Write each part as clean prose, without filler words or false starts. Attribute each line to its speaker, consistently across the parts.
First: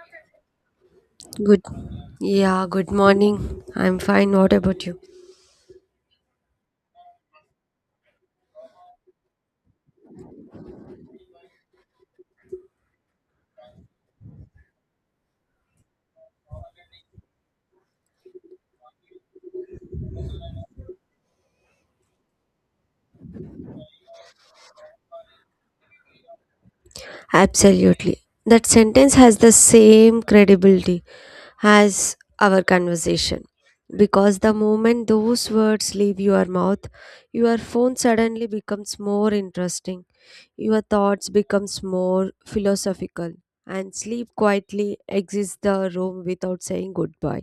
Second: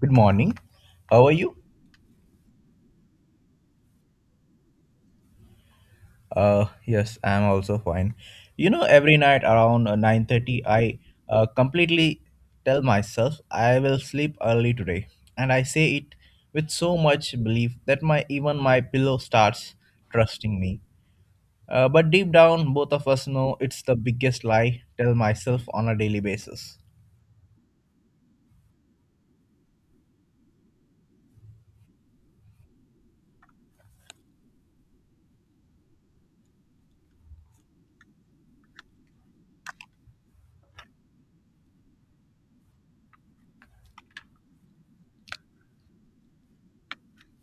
Speaker 1: Good morning. How are you?
Speaker 2: Good. Yeah, good morning. I'm fine. What about you?
Speaker 1: Yes, I'm also fine. You know, every night around 9:30, I completely tell myself I will sleep early today, and I say it with so much belief that my even my pillow starts trusting me. But deep down, both of us know it's the biggest lie tell myself on a daily basis.
Speaker 2: Absolutely. That sentence has the same credibility as our conversation. Because the moment those words leave your mouth, your phone suddenly becomes more interesting. Your thoughts becomes more philosophical and sleep quietly exits the room without saying goodbye.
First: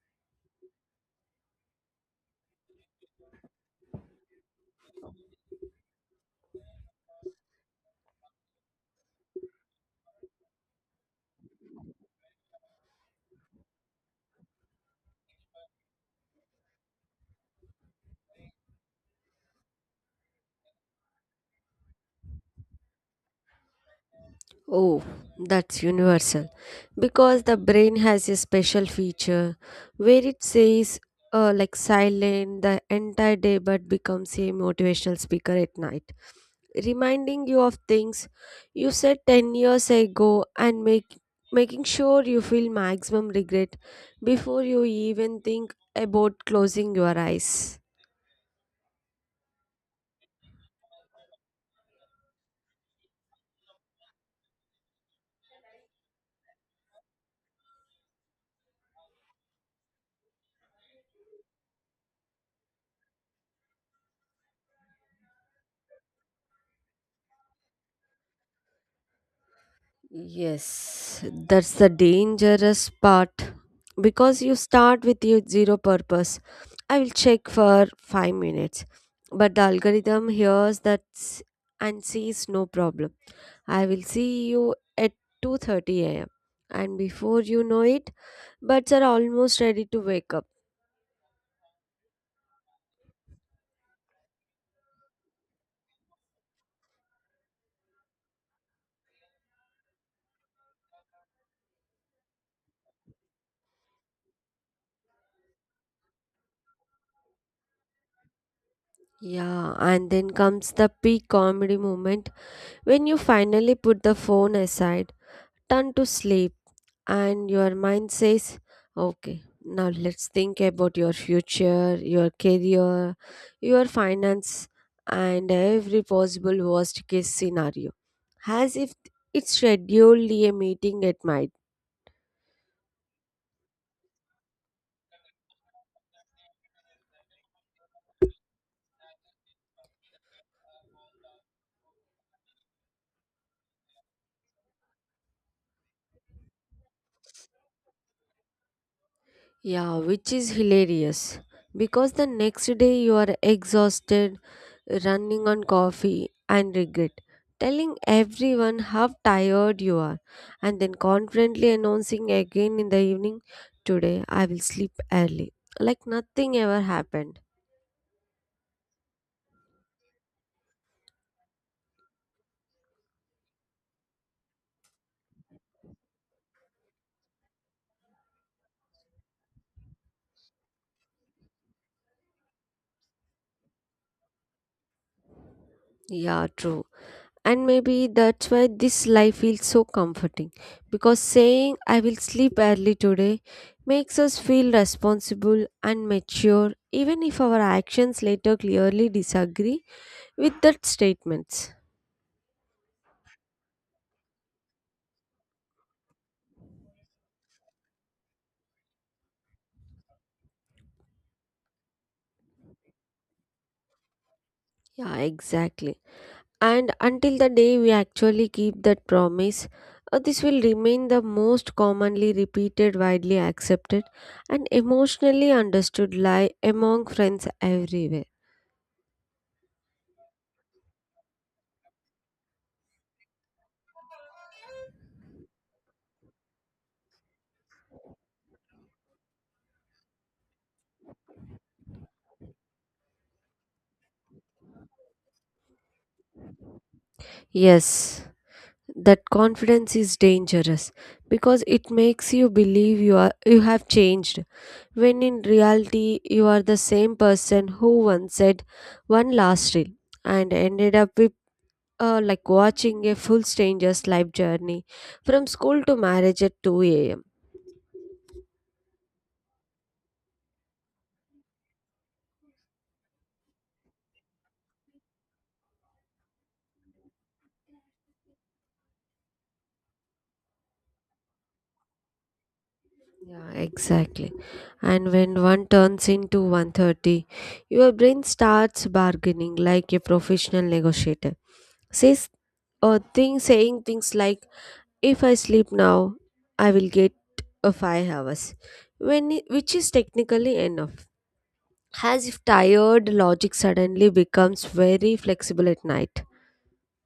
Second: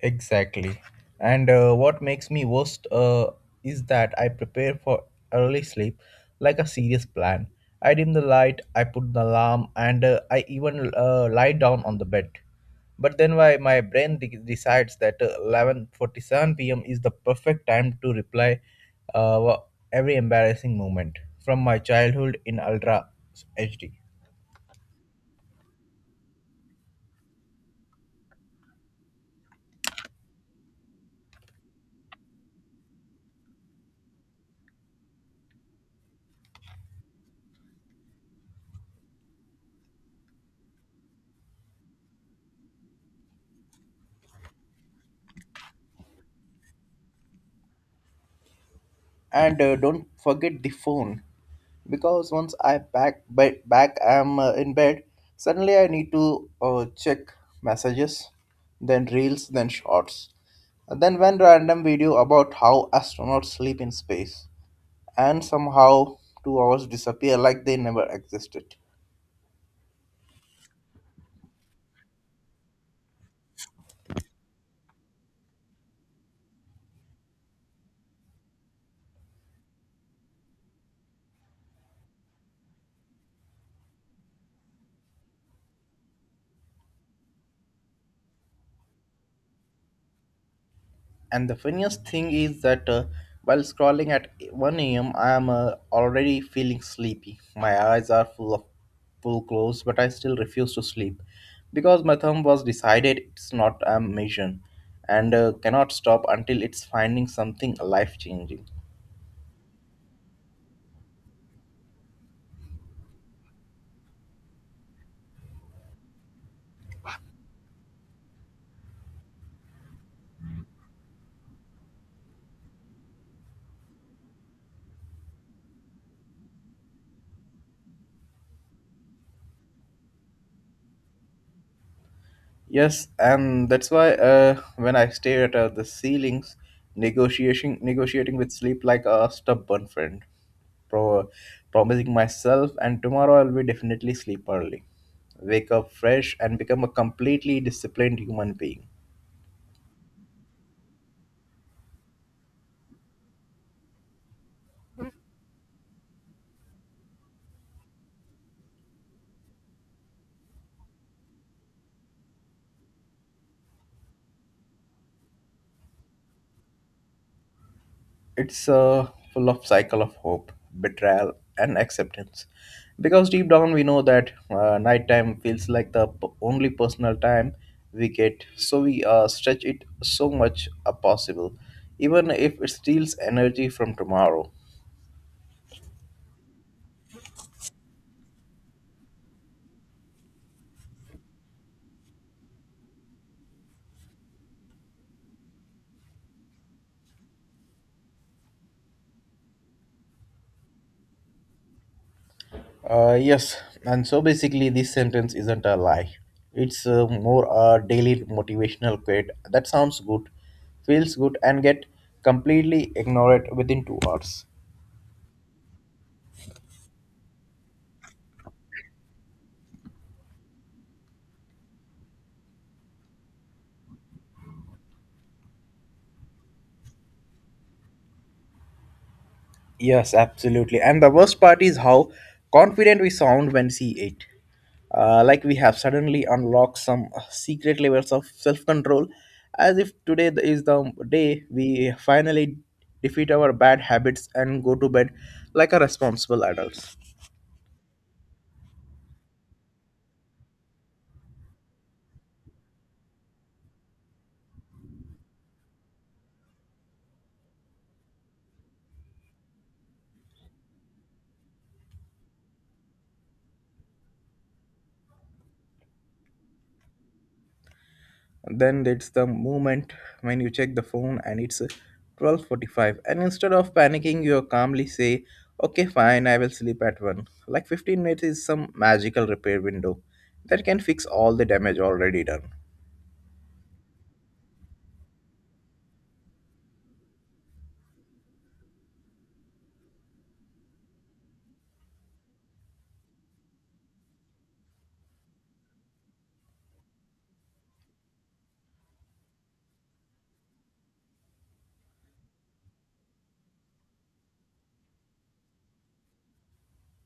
Speaker 1: Exactly. And what makes me worst is that I prepare for early sleep like a serious plan. I dim the light, I put the alarm, and I even lie down on the bed. But then why my brain decides that 11:47 p.m. is the perfect time to reply uh, every embarrassing moment from my childhood in ultra HD.
Speaker 2: Oh, that's universal. Because the brain has a special feature where it says, like silent the entire day but becomes a motivational speaker at night, reminding you of things you said 10 years ago and making sure you feel maximum regret before you even think about closing your eyes.
Speaker 1: And don't forget the phone because once I back I'm in bed. Suddenly I need to check messages, then reels, then shorts, and then one random video about how astronauts sleep in space, and somehow 2 hours disappear like they never existed.
Speaker 2: Yes, that's the dangerous part because you start with your zero purpose. I will check for 5 minutes, but the algorithm hears and sees no problem. I will see you at 2:30 a.m., and before you know it, buds are almost ready to wake up.
Speaker 1: And the funniest thing is that while scrolling at 1 a.m., I am already feeling sleepy. My eyes are full of full closed, but I still refuse to sleep because my thumb was decided it's not a mission and cannot stop until it's finding something life changing.
Speaker 2: Yeah, and then comes the peak comedy moment when you finally put the phone aside, turn to sleep, and your mind says, okay, now let's think about your future, your career, your finance, and every possible worst case scenario, as if it's scheduled a meeting at night.
Speaker 1: Yes, and that's why when I stare at the ceilings, negotiating with sleep like a stubborn friend, pro- promising myself and tomorrow I'll be definitely sleep early, wake up fresh, and become a completely disciplined human being.
Speaker 2: Yeah, which is hilarious because the next day you are exhausted, running on coffee and regret, telling everyone how tired you are, and then confidently announcing again in the evening, today I will sleep early, like nothing ever happened.
Speaker 1: It's full of cycle of hope, betrayal, and acceptance. Because deep down we know that nighttime feels like the only personal time we get, so we stretch it so much as possible, even if it steals energy from tomorrow.
Speaker 2: Yeah, true. And maybe that's why this life feels so comforting, because saying I will sleep early today makes us feel responsible and mature, even if our actions later clearly disagree with that statements.
Speaker 1: Yes, and so basically, this sentence isn't a lie. It's more a daily motivational quote that sounds good, feels good, and get completely ignored within 2 hours.
Speaker 2: Yeah, exactly. And until the day we actually keep that promise, this will remain the most commonly repeated, widely accepted, and emotionally understood lie among friends everywhere.
Speaker 1: Yes, absolutely. And the worst part is how confident we sound when see it. Like we have suddenly unlocked some secret levels of self-control, as if today is the day we finally defeat our bad habits and go to bed like a responsible adults.
Speaker 2: Yes, that confidence is dangerous because it makes you believe you have changed, when in reality you are the same person who once said one last rule and ended up like watching a full stranger's life journey from school to marriage at 2 a.m.
Speaker 1: Then it's the moment when you check the phone and it's 12:45, and instead of panicking you calmly say, okay, fine, I will sleep at 1, like 15 minutes is some magical repair window that can fix all the damage already done.
Speaker 2: Yeah, exactly. And when one turns into 1:30, your brain starts bargaining like a professional negotiator. Says or thing Saying things like, if I sleep now, I will get a 5 hours. Which is technically enough. As if tired logic suddenly becomes very flexible at night.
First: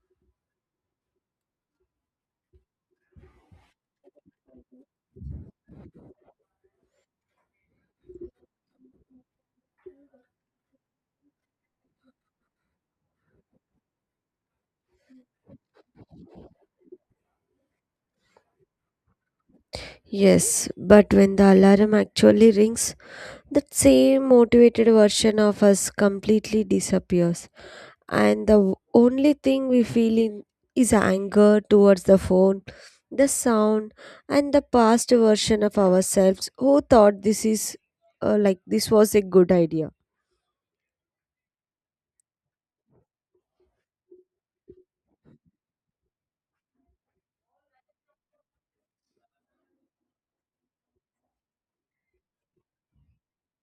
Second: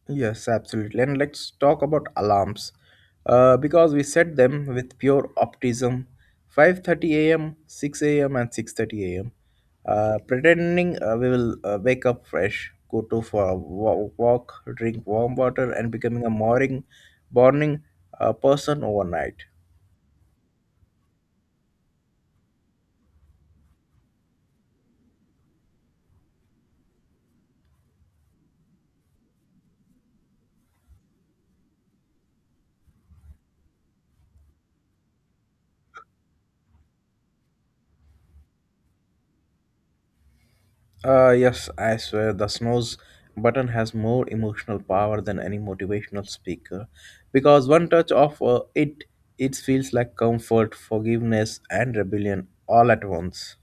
Speaker 1: Yes, absolutely. And let's talk about alarms, because we set them with pure optimism, 5:30 a.m., 6 a.m., and 6:30 a.m. Pretending we will wake up fresh, go to for a walk, drink warm water, and becoming a morning, person overnight.
Speaker 2: Yes, but when the alarm actually rings, that same motivated version of us completely disappears. And the only thing we feel in is anger towards the phone, the sound, and the past version of ourselves who thought this is like this was a good idea.
Speaker 1: Yes, I swear the snooze button has more emotional power than any motivational speaker because one touch of it feels like comfort, forgiveness, and rebellion all at once.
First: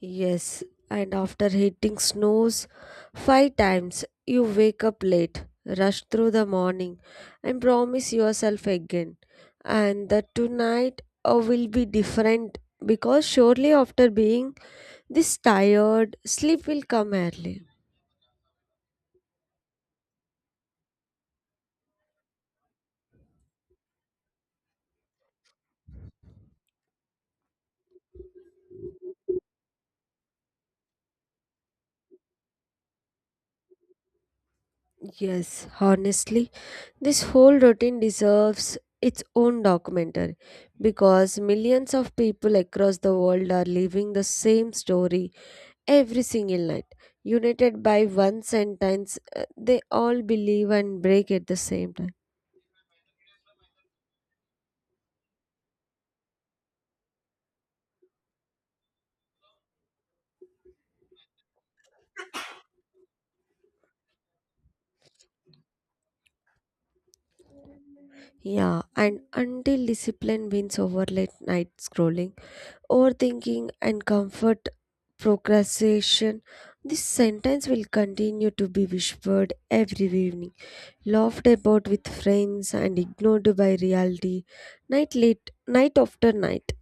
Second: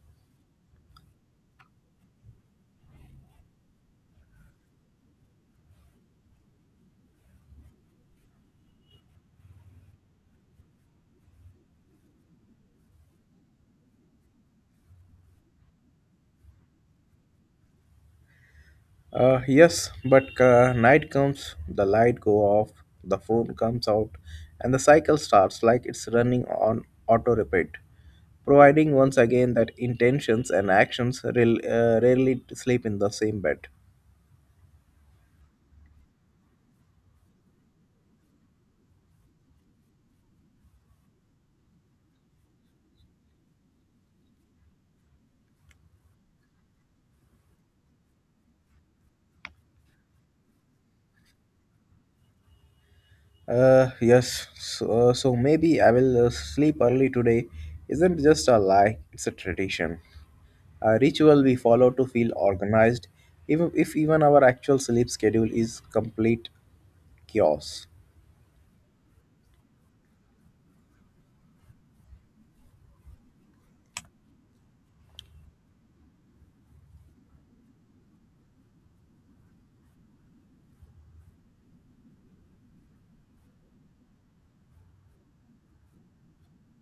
Speaker 2: Yes, and after hitting snooze 5 times, you wake up late, rush through the morning, and promise yourself again. And that tonight will be different, because surely after being this tired, sleep will come early.
Speaker 1: Yes, but night comes, the light go off, the phone comes out, and the cycle starts like it's running on auto repeat, providing once again that intentions and actions rarely sleep in the same bed.
Speaker 2: Yes, honestly, this whole routine deserves its own documentary because millions of people across the world are living the same story every single night, united by one sentence they all believe and break at the same time.
Speaker 1: Yes. So, so maybe I will sleep early today. Isn't just a lie; it's a tradition, a ritual we follow to feel organized, even if even our actual sleep schedule is complete chaos.
Speaker 2: Yeah, and until discipline wins over late night scrolling, overthinking, and comfort procrastination, this sentence will continue to be whispered every evening, laughed about with friends, and ignored by reality, night late night after night.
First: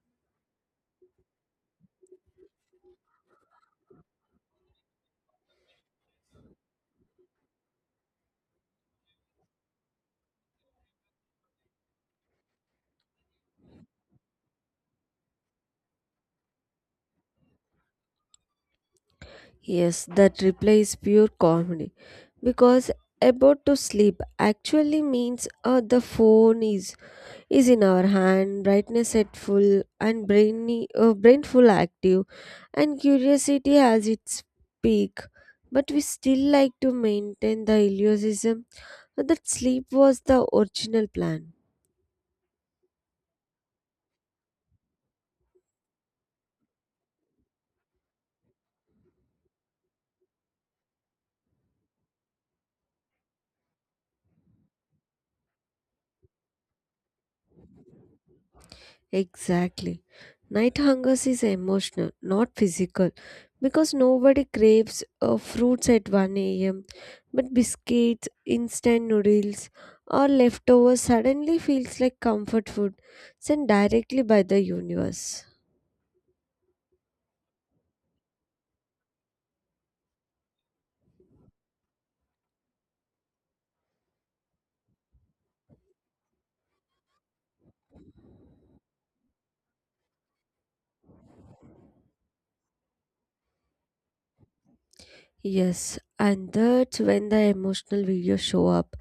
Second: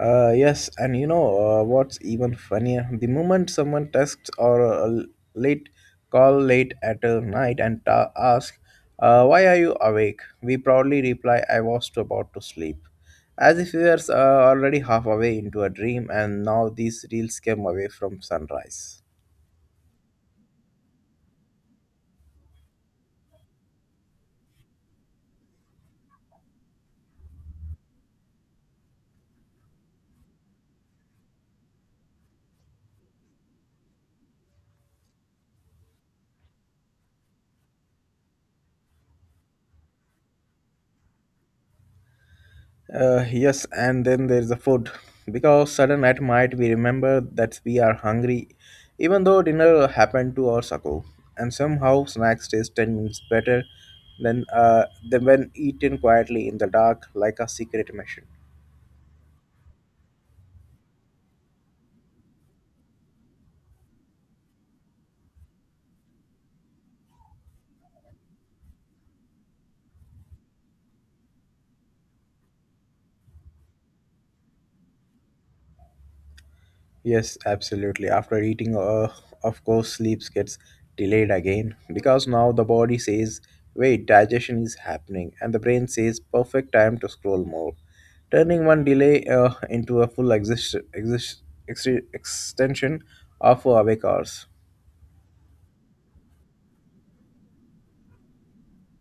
Speaker 1: Yes, and you know what's even funnier? The moment someone texts or late call late at night and ask, "Why are you awake?" We proudly reply, "I was about to sleep," as if we were already halfway into a dream, and now these reels came away from sunrise.
Speaker 2: Yes, that reply is pure comedy because about to sleep actually means the phone is in our hand, brightness at full, and brain full active, and curiosity has its peak. But we still like to maintain the illusion that sleep was the original plan.
Speaker 1: Yes, and then there's the food. Because sudden at night we remember that we are hungry, even though dinner happened 2 hours ago. And somehow snacks taste 10 minutes better than when eaten quietly in the dark, like a secret mission.
Speaker 2: Exactly. Night hunger is emotional, not physical, because nobody craves fruits at 1 a.m., but biscuits, instant noodles, or leftovers suddenly feels like comfort food sent directly by the universe.
Speaker 1: Yes, absolutely. After eating, of course, sleep gets delayed again because now the body says, wait, digestion is happening, and the brain says, perfect time to scroll more, turning one delay into a full ex- extension of awake hours.
Speaker 2: Yes, and that's when the emotional videos show up,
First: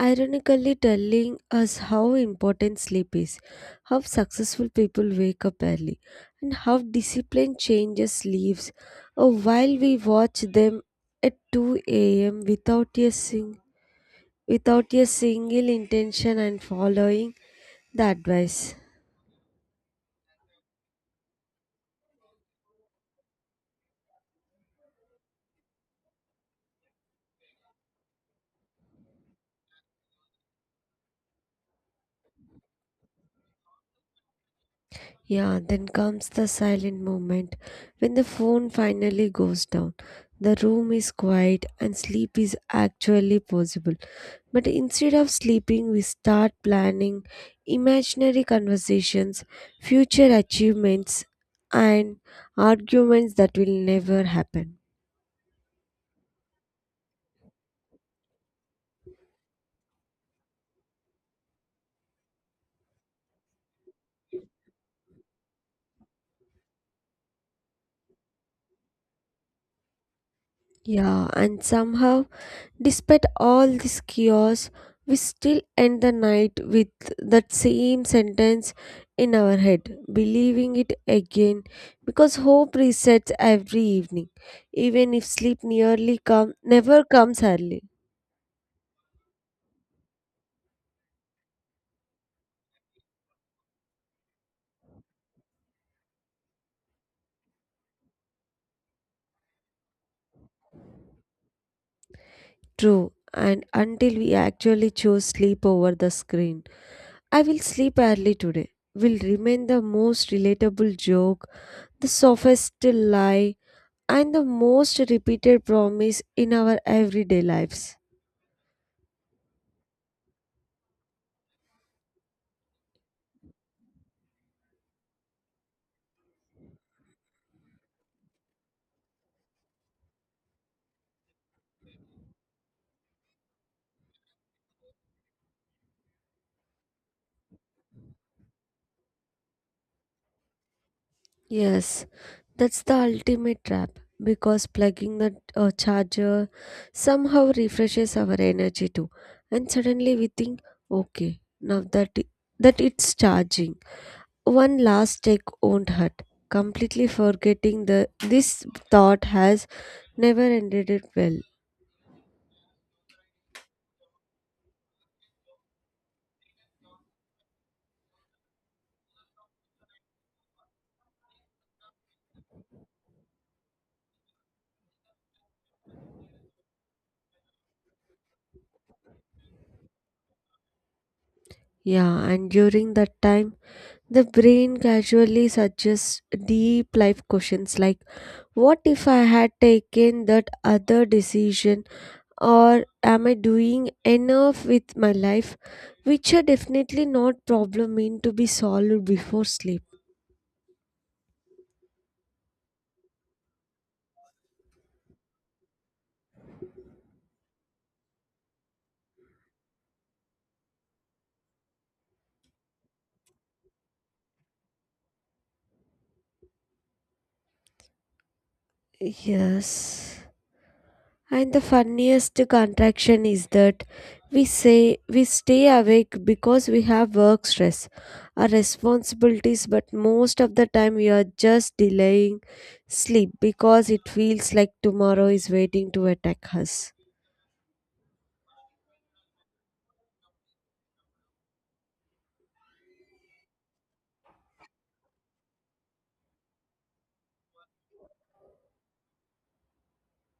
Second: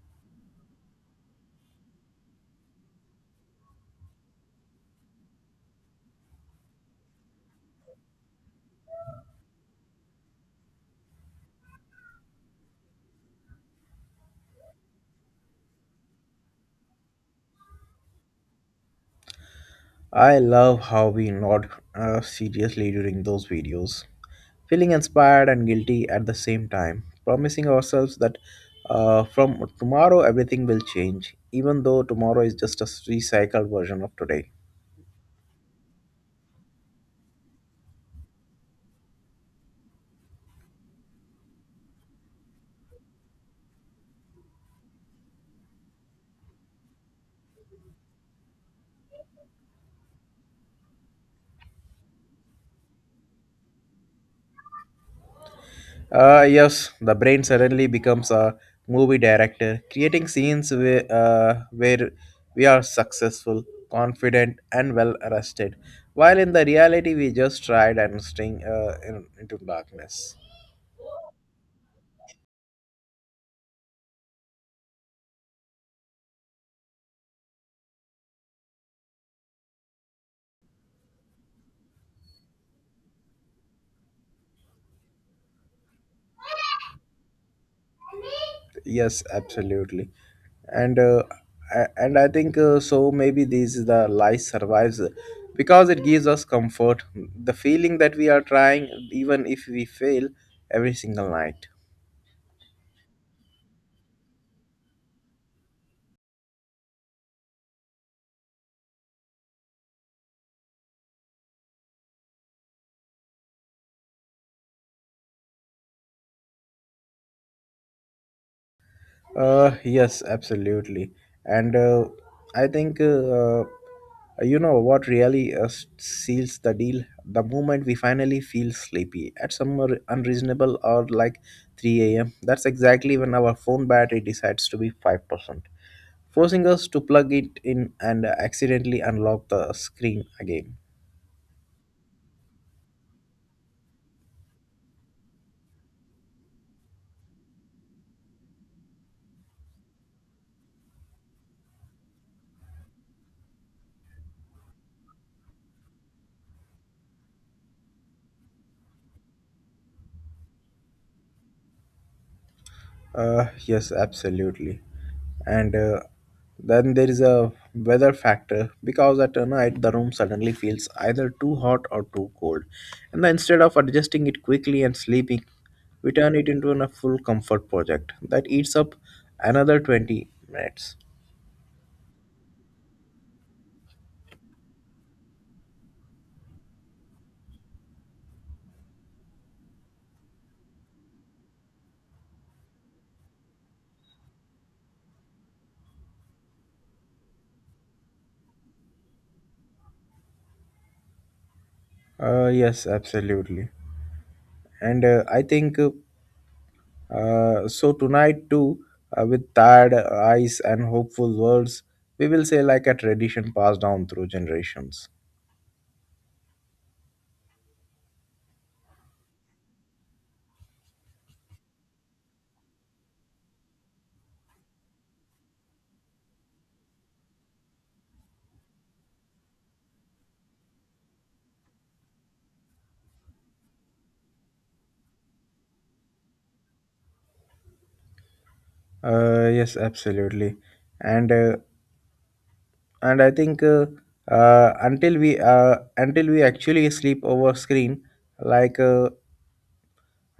Speaker 2: ironically telling us how important sleep is, how successful people wake up early, and how discipline changes lives. Oh, while we watch them at 2 a.m. without without a single intention and following the advice.
Speaker 1: I love how we nod seriously during those videos, feeling inspired and guilty at the same time, promising ourselves that from tomorrow everything will change, even though tomorrow is just a recycled version of today.
Speaker 2: Yeah, then comes the silent moment when the phone finally goes down. The room is quiet and sleep is actually possible. But instead of sleeping, we start planning imaginary conversations, future achievements, and arguments that will never happen.
Speaker 1: Yes, the brain suddenly becomes a movie director, creating scenes where we are successful, confident, and well rested, while in the reality we just tried and staying into darkness.
Speaker 2: Yeah, and somehow, despite all this chaos, we still end the night with that same sentence in our head, believing it again because hope resets every evening, even if sleep nearly come never comes early.
Speaker 1: Yes, absolutely. And and I think so maybe this is the lie survives because it gives us comfort, the feeling that we are trying even if we fail every single night.
Speaker 2: True, and until we actually choose sleep over the screen, I will sleep early today will remain the most relatable joke, the softest lie, and the most repeated promise in our everyday lives.
Speaker 1: Yes, absolutely. And I think, you know, what really seals the deal the moment we finally feel sleepy at some unreasonable or like 3 a.m. That's exactly when our phone battery decides to be 5%, forcing us to plug it in and accidentally unlock the screen again.
Speaker 2: Yes, that's the ultimate trap because plugging the charger somehow refreshes our energy too. And suddenly we think, okay, now that it's charging, one last check won't hurt, completely forgetting the this thought has never ended it well.
Speaker 1: Yes, absolutely. And then there is a weather factor because at night the room suddenly feels either too hot or too cold. And then instead of adjusting it quickly and sleeping, we turn it into a full comfort project that eats up another 20 minutes.
Speaker 2: Yeah, and during that time, the brain casually suggests deep life questions like, what if I had taken that other decision? Or am I doing enough with my life? Which are definitely not problem meant to be solved before sleep.
Speaker 1: Yes, absolutely. And I think so tonight too, with tired eyes and hopeful words, we will say like a tradition passed down through generations.
Speaker 2: Yes. And the funniest contraction is that we say we stay awake because we have work stress or responsibilities, but most of the time we are just delaying sleep because it feels like tomorrow is waiting to attack us.
Speaker 1: Yes, absolutely, and uh, and I think until we actually sleep over screen, like uh,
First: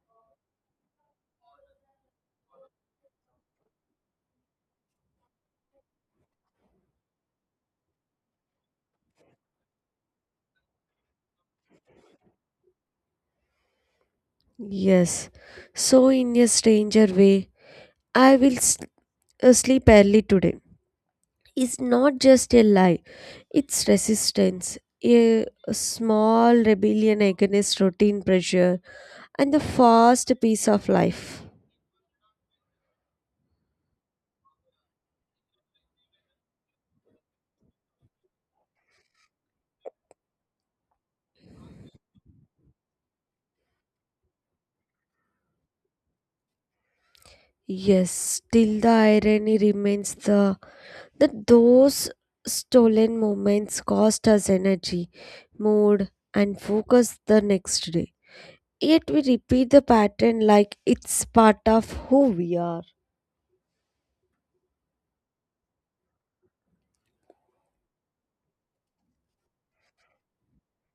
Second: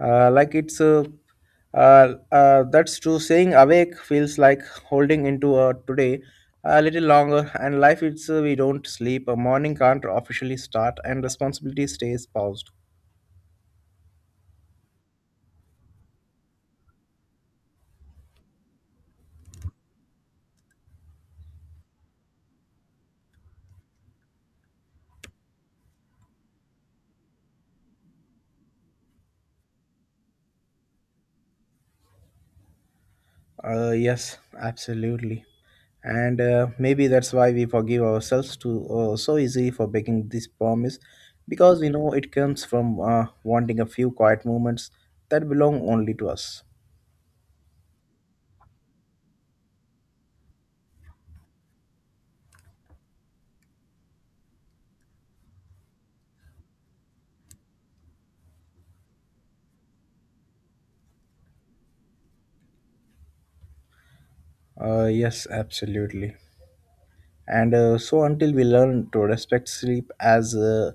Speaker 1: like it's that's true. Saying awake feels like holding into a today a little longer, and life it's we don't sleep. A morning can't officially start, and responsibility stays paused.
Speaker 2: Yes, so in a stranger way, I will sleep early today. It's not just a lie, it's resistance, a small rebellion against routine pressure and the fast pace of life.
Speaker 1: Yes, absolutely. And maybe that's why we forgive ourselves to so easily for breaking this promise, because we know it comes from wanting a few quiet moments that belong only to us.
Speaker 2: Yes, still the irony remains the that those stolen moments cost us energy, mood, and focus the next day. Yet we repeat the pattern like it's part of who we are.
Speaker 1: Yes, absolutely. And so until we learn to respect sleep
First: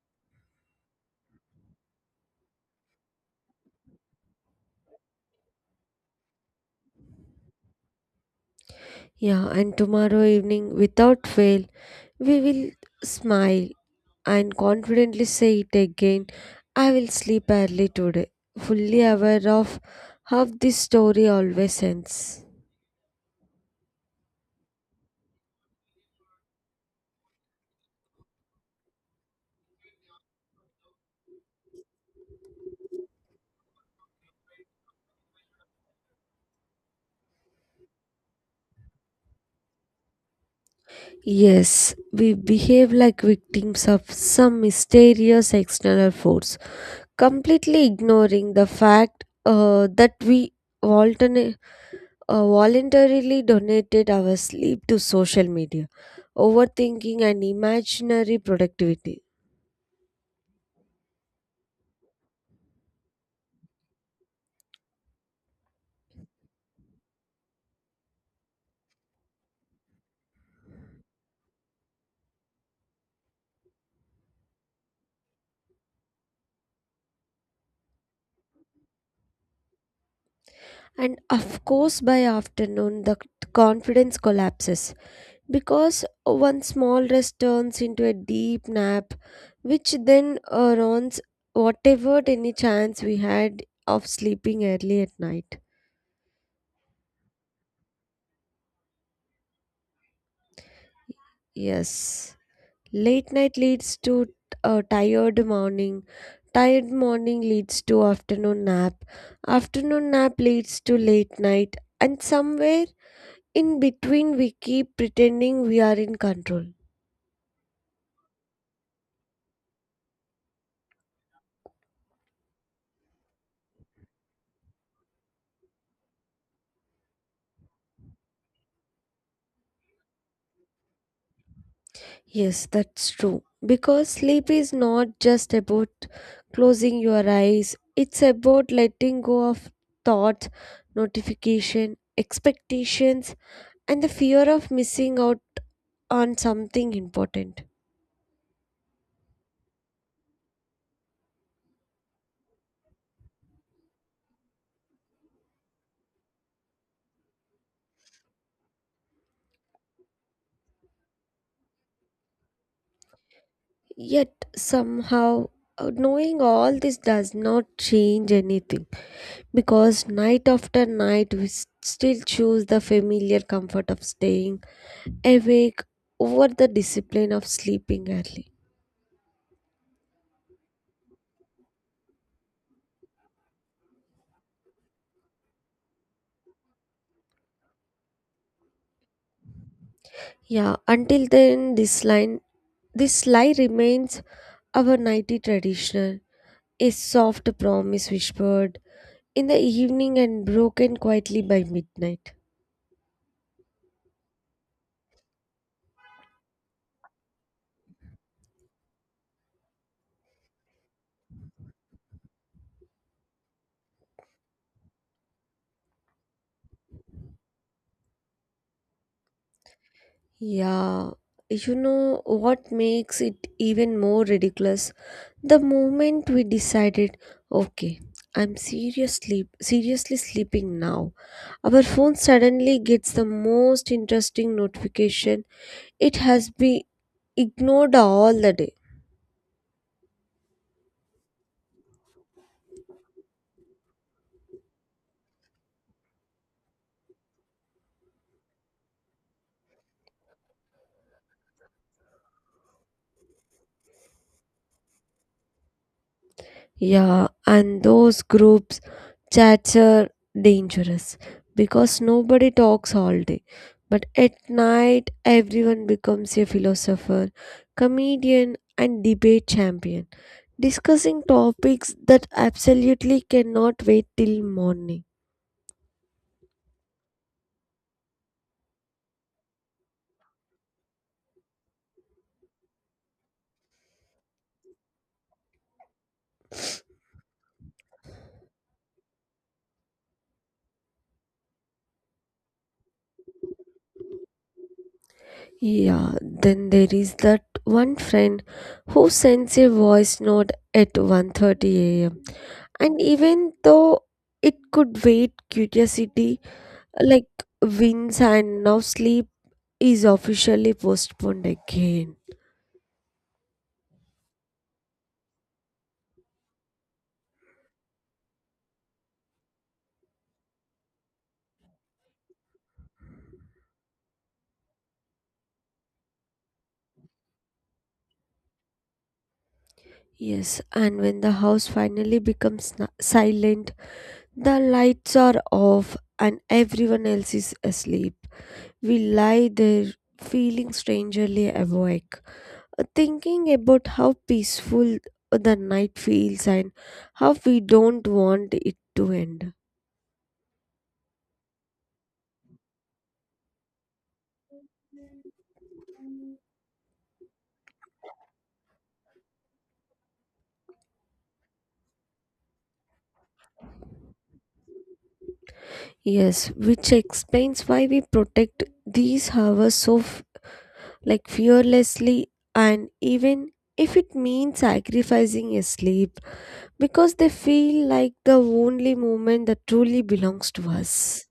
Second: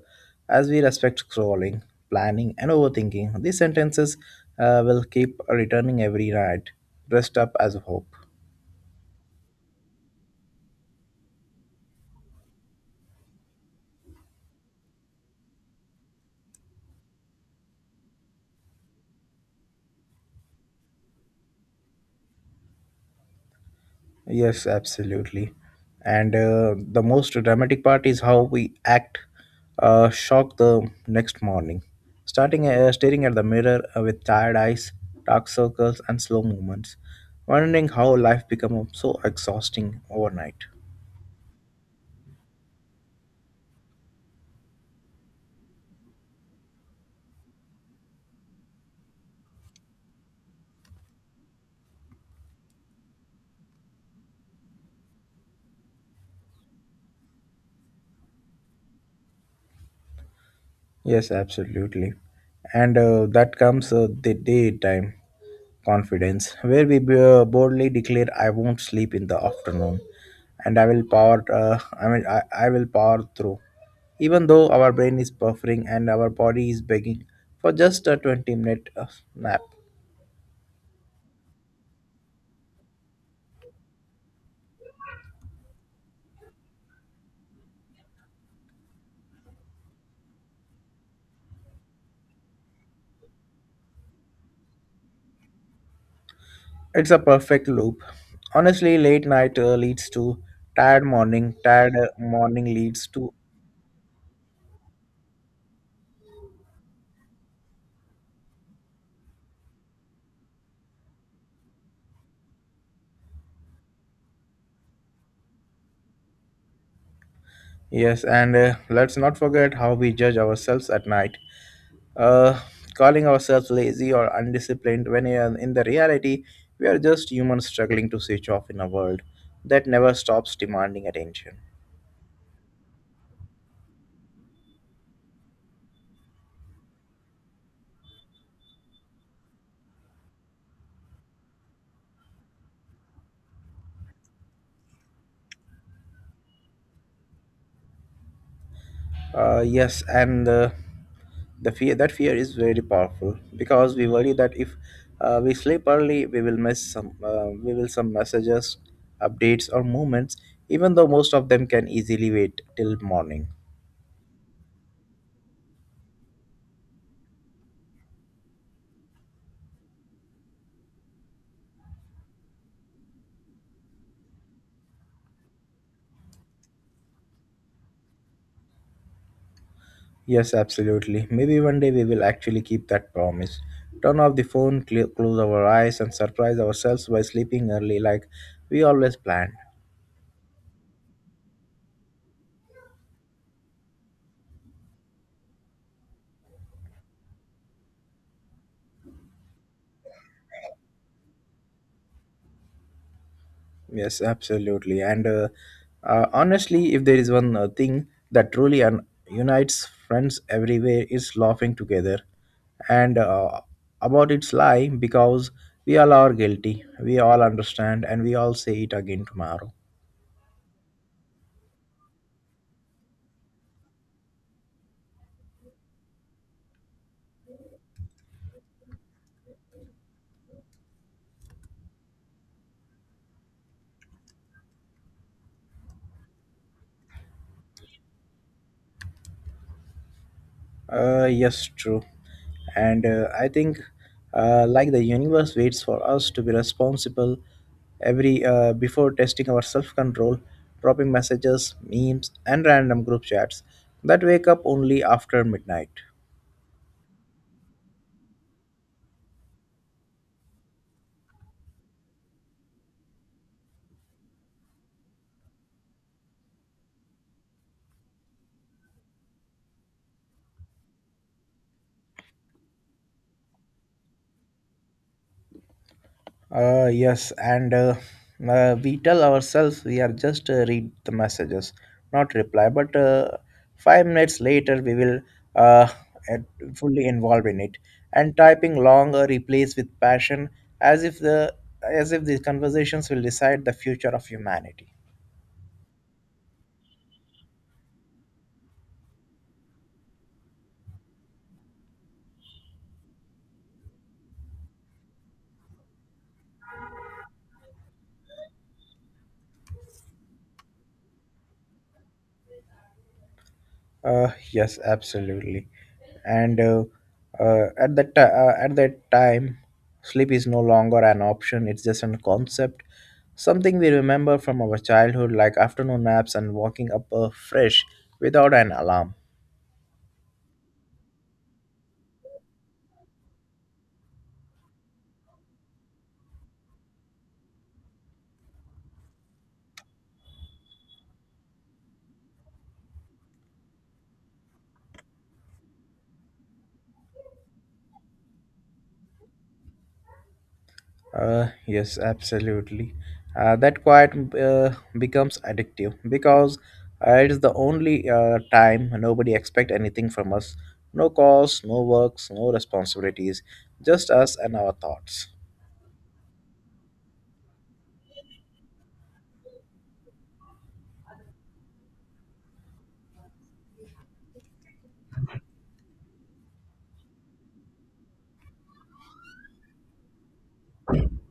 Speaker 1: as we respect scrolling, planning, and overthinking, these sentences will keep returning every night. Dressed up as hope.
Speaker 2: Yeah, and tomorrow evening, without fail, we will smile and confidently say it again. I will sleep early today, fully aware of how this story always ends.
Speaker 1: Yes, absolutely. And the most dramatic part is how we act shocked the next morning. Starting staring at the mirror with tired eyes, dark circles, and slow movements, wondering how life became so exhausting overnight.
Speaker 2: Yes, we behave like victims of some mysterious external force, completely ignoring the fact that we alternate voluntarily donated our sleep to social media, overthinking, and imaginary productivity.
Speaker 1: Yes, absolutely. And that comes the daytime confidence, where we boldly declare, "I won't sleep in the afternoon, and I will power through." Even though our brain is buffering and our body is begging for just a 20 minute nap,
Speaker 2: And of course, by afternoon, the confidence collapses because one small rest turns into a deep nap, which then ruins whatever any chance we had of sleeping early at night.
Speaker 1: it's a perfect loop. Honestly, late night leads to tired morning. Tired
Speaker 2: Yes.
Speaker 1: morning leads
Speaker 2: Late
Speaker 1: to.
Speaker 2: night leads to a tired morning. Tired morning leads to afternoon nap. Afternoon nap leads to late night. And somewhere in between, we keep pretending we are in control.
Speaker 1: Yes, and let's not forget how we judge ourselves at night. uh, Calling ourselves lazy or undisciplined when in the reality we are just humans struggling to switch off in a world that never stops demanding attention.
Speaker 2: Yes, that's true. Because sleep is not just about closing your eyes, it's about letting go of thoughts, notification, expectations, and the fear of missing out on something important.
Speaker 1: Yes, and the fear is very powerful because we worry that if we sleep early, we will some messages, updates, or movements, even though most of them can easily wait till morning.
Speaker 2: Yet somehow, knowing all this does not change anything, because night after night we still choose the familiar comfort of staying awake over the discipline of sleeping early.
Speaker 1: Yes, absolutely. Maybe one day we will actually keep that promise. Turn off the phone, close our eyes, and surprise ourselves by sleeping early like we always planned.
Speaker 2: Yeah, until then, this lie remains our nighty tradition, a soft promise whispered in the evening and broken quietly by midnight.
Speaker 1: Yes, absolutely. And honestly, if there is one thing that truly unites friends everywhere, is laughing together. And about its lie, because we all are guilty, we all understand, and we all say it again tomorrow.
Speaker 2: Yeah, you know what makes it even more ridiculous? The moment we decided, okay, I'm seriously sleeping now, our phone suddenly gets the most interesting notification. It has been ignored all the day.
Speaker 1: Yes, true. And I think, like the universe waits for us to be responsible every before testing our self-control, dropping messages, memes, and random group chats that wake up only after midnight.
Speaker 2: Yeah, and those groups chats are dangerous because nobody talks all day. But at night, everyone becomes a philosopher, comedian, and debate champion, discussing topics that absolutely cannot wait till morning.
Speaker 1: Yes, and we tell ourselves we are just read the messages, not reply. But 5 minutes later, we will uh, at- fully involved in it and typing long replies with passion, as if the as if these conversations will decide the future of humanity.
Speaker 2: Yeah, then there is that one friend who sends a voice note at 1:30 a.m. And even though it could wait, curiosity like wins, and now sleep is officially postponed again.
Speaker 1: Yes, absolutely. And at that time, sleep is no longer an option. It's just a concept, something we remember from our childhood, like afternoon naps and walking up fresh without an alarm.
Speaker 2: Yes, and when the house finally becomes silent, the lights are off, and everyone else is asleep. We lie there feeling strangely awake, thinking about how peaceful the night feels and how we don't want it to end.
Speaker 1: Yes, absolutely. That quiet becomes addictive because it is the only time nobody expect anything from us. No calls, no works, no responsibilities, just us and our thoughts.
Speaker 2: Yes, which explains why we protect these hours so like fearlessly, and even if it means sacrificing a sleep, because they feel like the only moment that truly belongs to us.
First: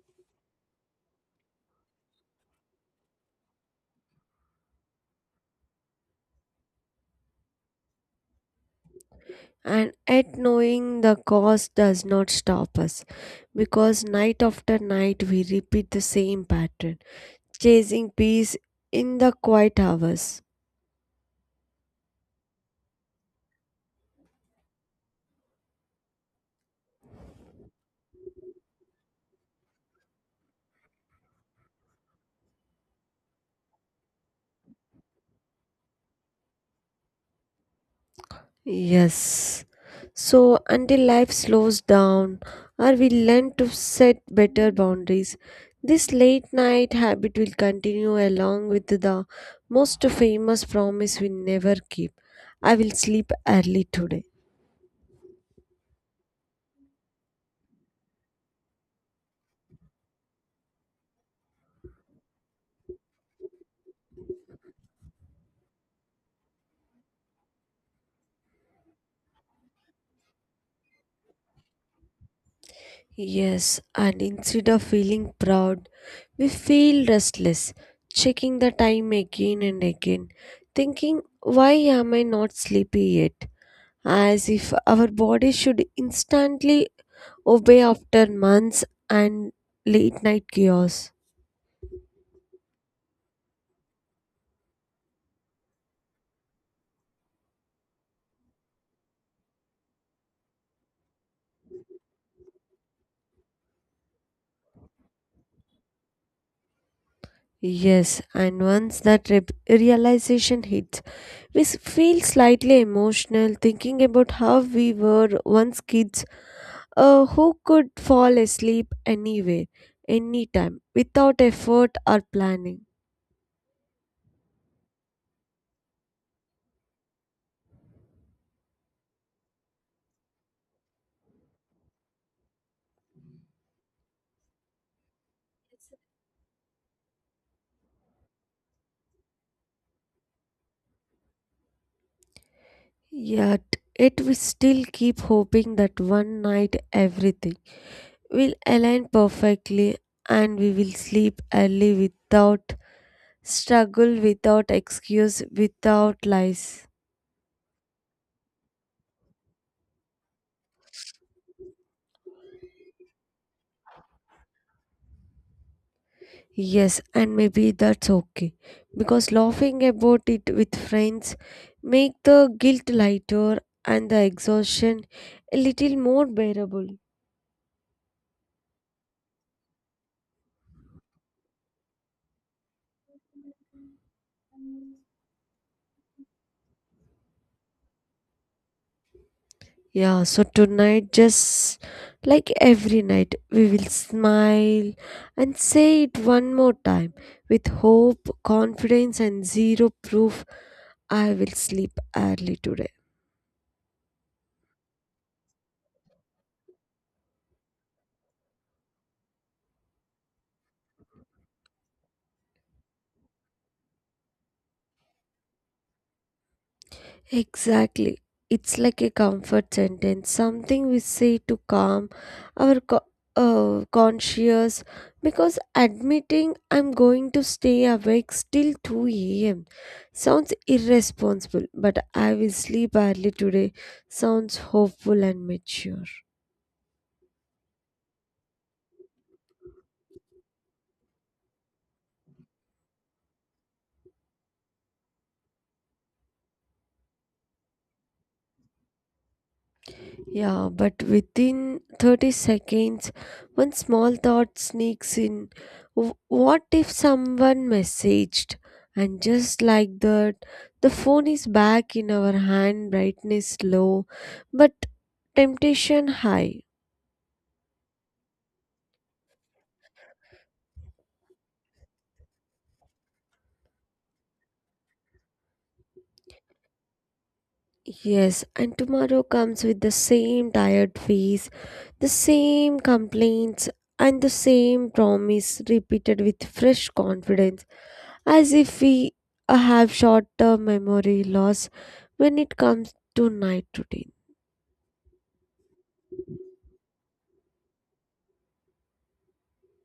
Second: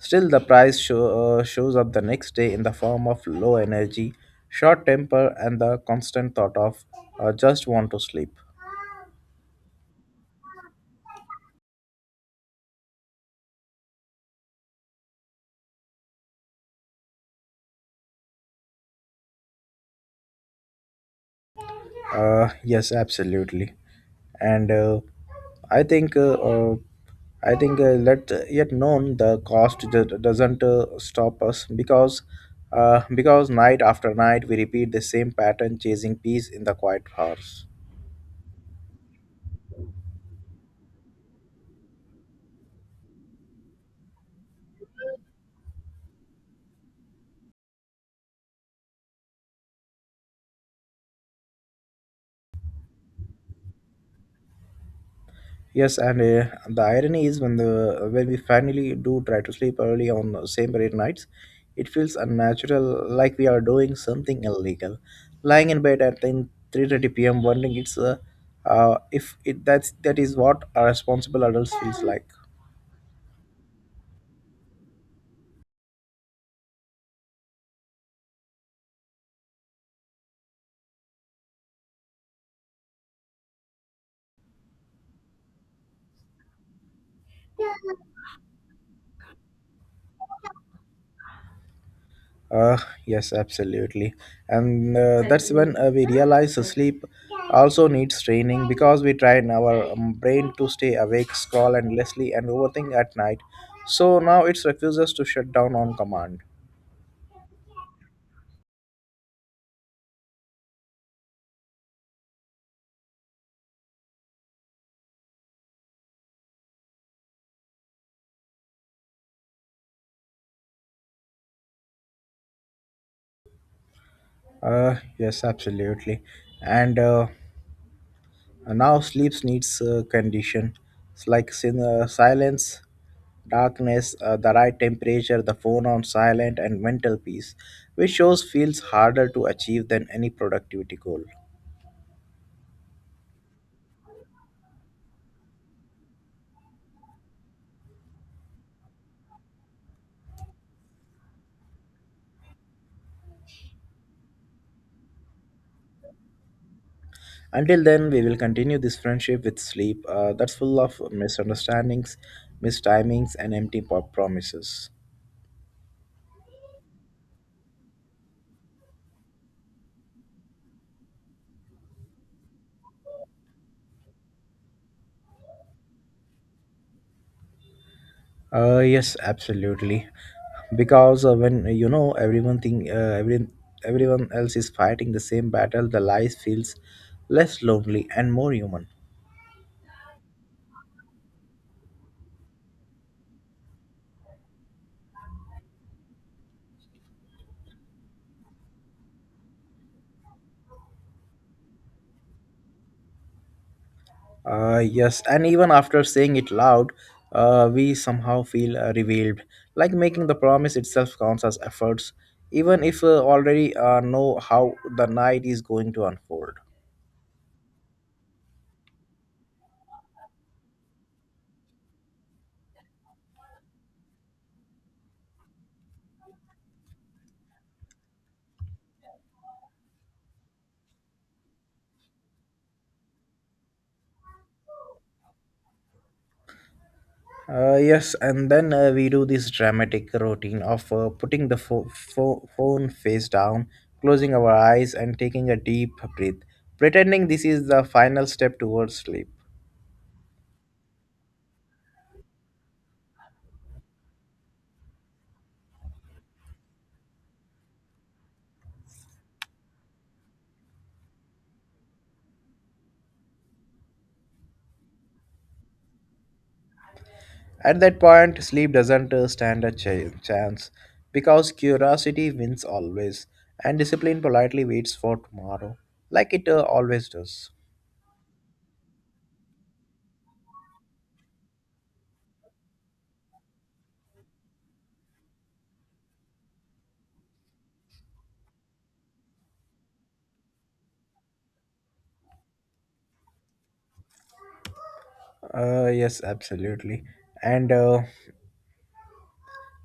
Speaker 1: Still, the price shows up the next day in the form of low energy, short temper, and the constant thought of just want to sleep.
Speaker 2: And at knowing the cause does not stop us, because night after night we repeat the same pattern, chasing peace in the quiet hours.
Speaker 1: Yes, absolutely, and I think uh, uh, I think let yet known the cost doesn't stop us because night after night we repeat the same pattern, chasing peace in the quiet hours.
Speaker 2: Yes. So until life slows down or we learn to set better boundaries, this late night habit will continue, along with the most famous promise we never keep. I will sleep early today.
Speaker 1: Yes, and the irony is when we finally do try to sleep early on the same period nights, it feels unnatural, like we are doing something illegal. Lying in bed at 10, 3:30 p.m. wondering it's if it that's that is what a responsible adult feels like.
Speaker 2: Yes, and instead of feeling proud, we feel restless, checking the time again and again, thinking, why am I not sleepy yet? As if our body should instantly obey after months and late night chaos.
Speaker 1: Uh, yes, absolutely. And That's when we realize sleep also needs training because we train our brain to stay awake, scroll endlessly, and overthink at night. So now it refuses to shut down on command.
Speaker 2: Yes, and once that realization hits, we feel slightly emotional thinking about how we were once kids who could fall asleep anywhere, anytime, without effort or planning.
Speaker 1: Yes, absolutely. And uh, And now sleep needs condition. It's like silence, darkness, the right temperature, the phone on silent, and mental peace, which shows feels harder to achieve than any productivity goal.
Speaker 2: Yet, it we still keep hoping that one night everything will align perfectly and we will sleep early without struggle, without excuse, without lies.
Speaker 1: Until then, we will continue this friendship with sleep that's full of misunderstandings, mistimings, and empty promises.
Speaker 2: Yes, and maybe that's okay, because laughing about it with friends make the guilt lighter and the exhaustion a little more bearable.
Speaker 1: Yes, absolutely. Because when you know everyone else is fighting the same battle, the life feels less lonely and more human.
Speaker 2: Yeah, so tonight, just like every night, we will smile and say it one more time with hope, confidence, and zero proof. I will sleep early today.
Speaker 1: Yes, and even after saying it loud, we somehow feel revealed. Like making the promise itself counts as efforts, even if already know how the night is going to unfold.
Speaker 2: Exactly. It's like a comfort sentence, something we say to calm our conscious, because admitting I'm going to stay awake still 2 a.m. sounds irresponsible, but I will sleep early today sounds hopeful and mature.
Speaker 1: Yes, and then we do this dramatic routine of putting the phone face down, closing our eyes, and taking a deep breath, pretending this is the final step towards sleep.
Speaker 2: Yeah, but within 30 seconds, one small thought sneaks in. "Wh- What if someone messaged?" And just like that, the phone is back in our hand, brightness low, but temptation high.
Speaker 1: At that point, sleep doesn't stand a chance because curiosity wins always, and discipline politely waits for tomorrow, like it always does.
Speaker 2: Yes, and tomorrow comes with the same tired face, the same complaints, and the same promise repeated with fresh confidence, as if we have short term memory loss when it comes to night routine.
Speaker 1: Yes, absolutely. And uh,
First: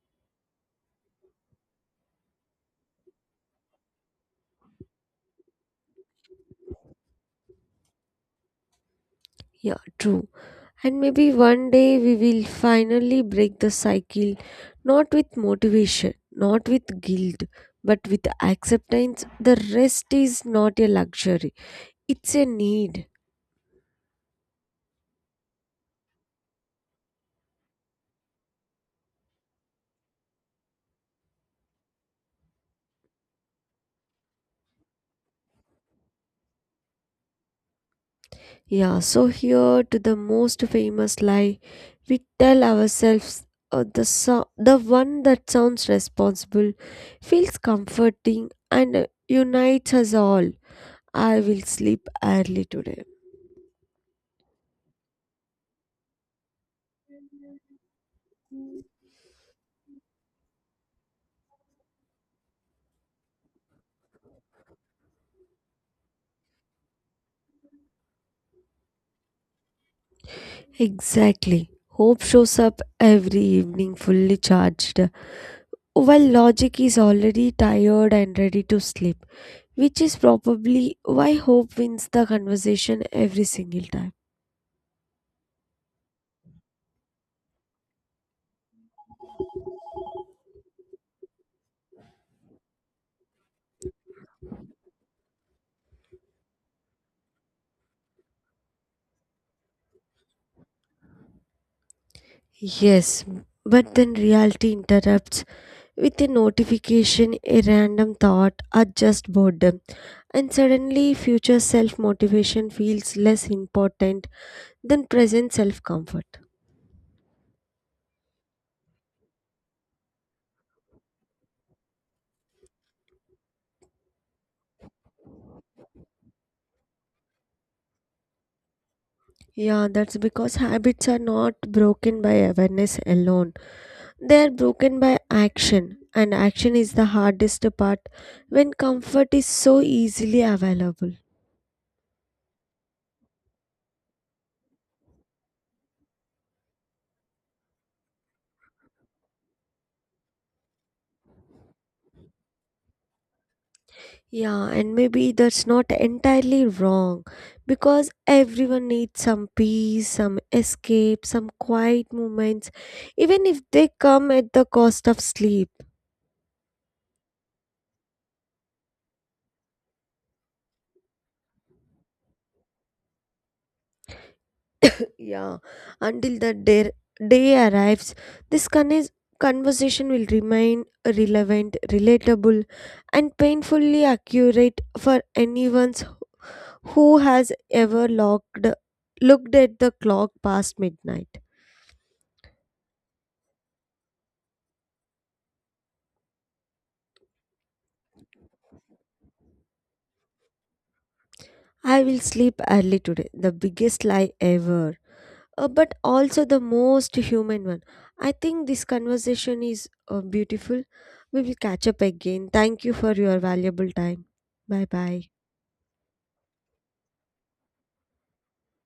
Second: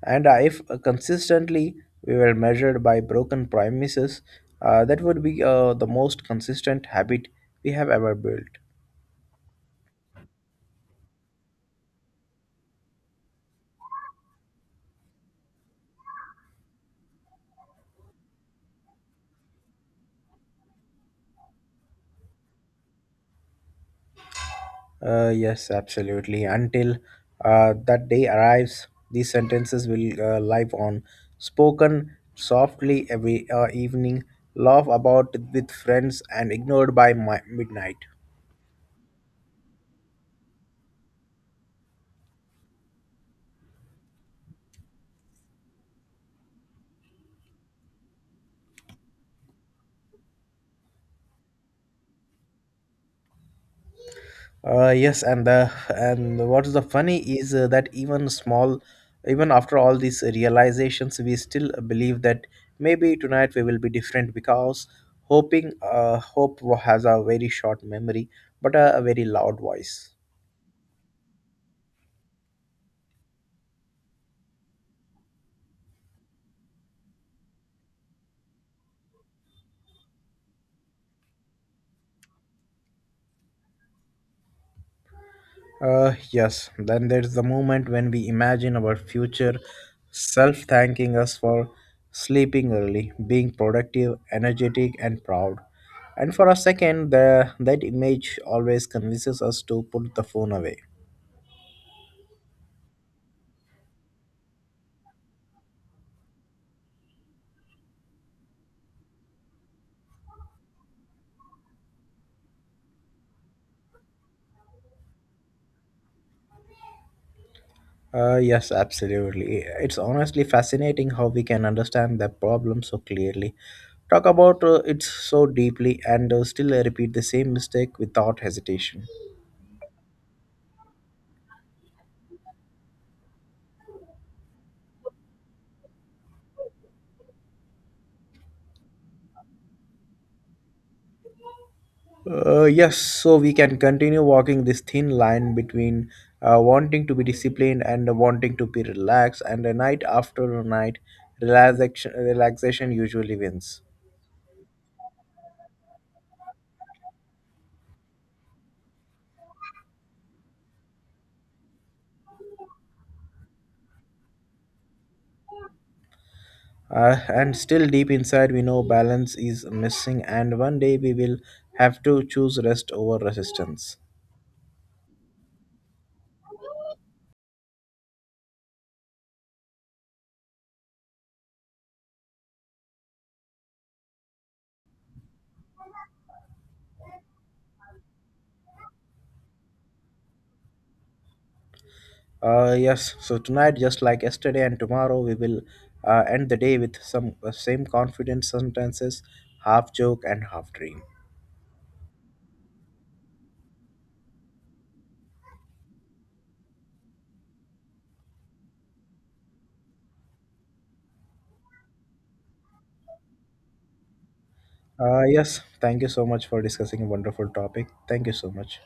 Speaker 1: And if consistently we were measured by broken promises, that would be the most consistent habit we have ever built.
Speaker 2: Yeah, true. And maybe one day we will finally break the cycle, not with motivation, not with guilt, but with acceptance. The rest is not a luxury, it's a need.
Speaker 1: Yes, absolutely. Until that day arrives, these sentences will live on, spoken softly every evening, laughed about with friends, and ignored by midnight.
Speaker 2: Yeah, so here to the most famous lie we tell ourselves, the one that sounds responsible, feels comforting, and unites us all. I will sleep early today.
Speaker 1: Yes, and what's the funny is that even small, even after all these realizations, we still believe that maybe tonight we will be different because hope has a very short memory but a very loud voice.
Speaker 2: Exactly. Hope shows up every evening fully charged, while logic is already tired and ready to sleep, which is probably why hope wins the conversation every single time.
Speaker 1: Yes, then there's the moment when we imagine our future self thanking us for sleeping early, being productive, energetic, and proud. And for a second, that image always convinces us to put the phone away.
Speaker 2: Yes, but then reality interrupts with a notification, a random thought, or just boredom. And suddenly, future self motivation feels less important than present self comfort.
Speaker 1: Yes, absolutely. It's honestly fascinating how we can understand that problem so clearly, talk about it so deeply, and still repeat the same mistake without hesitation.
Speaker 2: Yeah, that's because habits are not broken by awareness alone. They are broken by action, and action is the hardest part when comfort is so easily available.
Speaker 1: Yes, so we can continue walking this thin line between wanting to be disciplined and wanting to be relaxed, and a night after a night, relaxation usually wins.
Speaker 2: Yeah, and maybe that's not entirely wrong because everyone needs some peace, some escape, some quiet moments, even if they come at the cost of sleep.
Speaker 1: And still deep inside, we know balance is missing, and one day we will have to choose rest over resistance.
Speaker 2: Yeah, until day arrives, this conversation will remain relevant, relatable, and painfully accurate for anyone who has ever looked at the clock past midnight.
Speaker 1: Yes, so tonight, just like yesterday and tomorrow, we will end the day with some same confident sentences, half joke and half dream.
Speaker 2: I will sleep early today. The biggest lie ever. But also the most human one. I think this conversation is beautiful. We will catch up again. Thank you for your valuable time. Bye bye.
Speaker 1: Yes, thank you so much for discussing a wonderful topic. Thank you so much.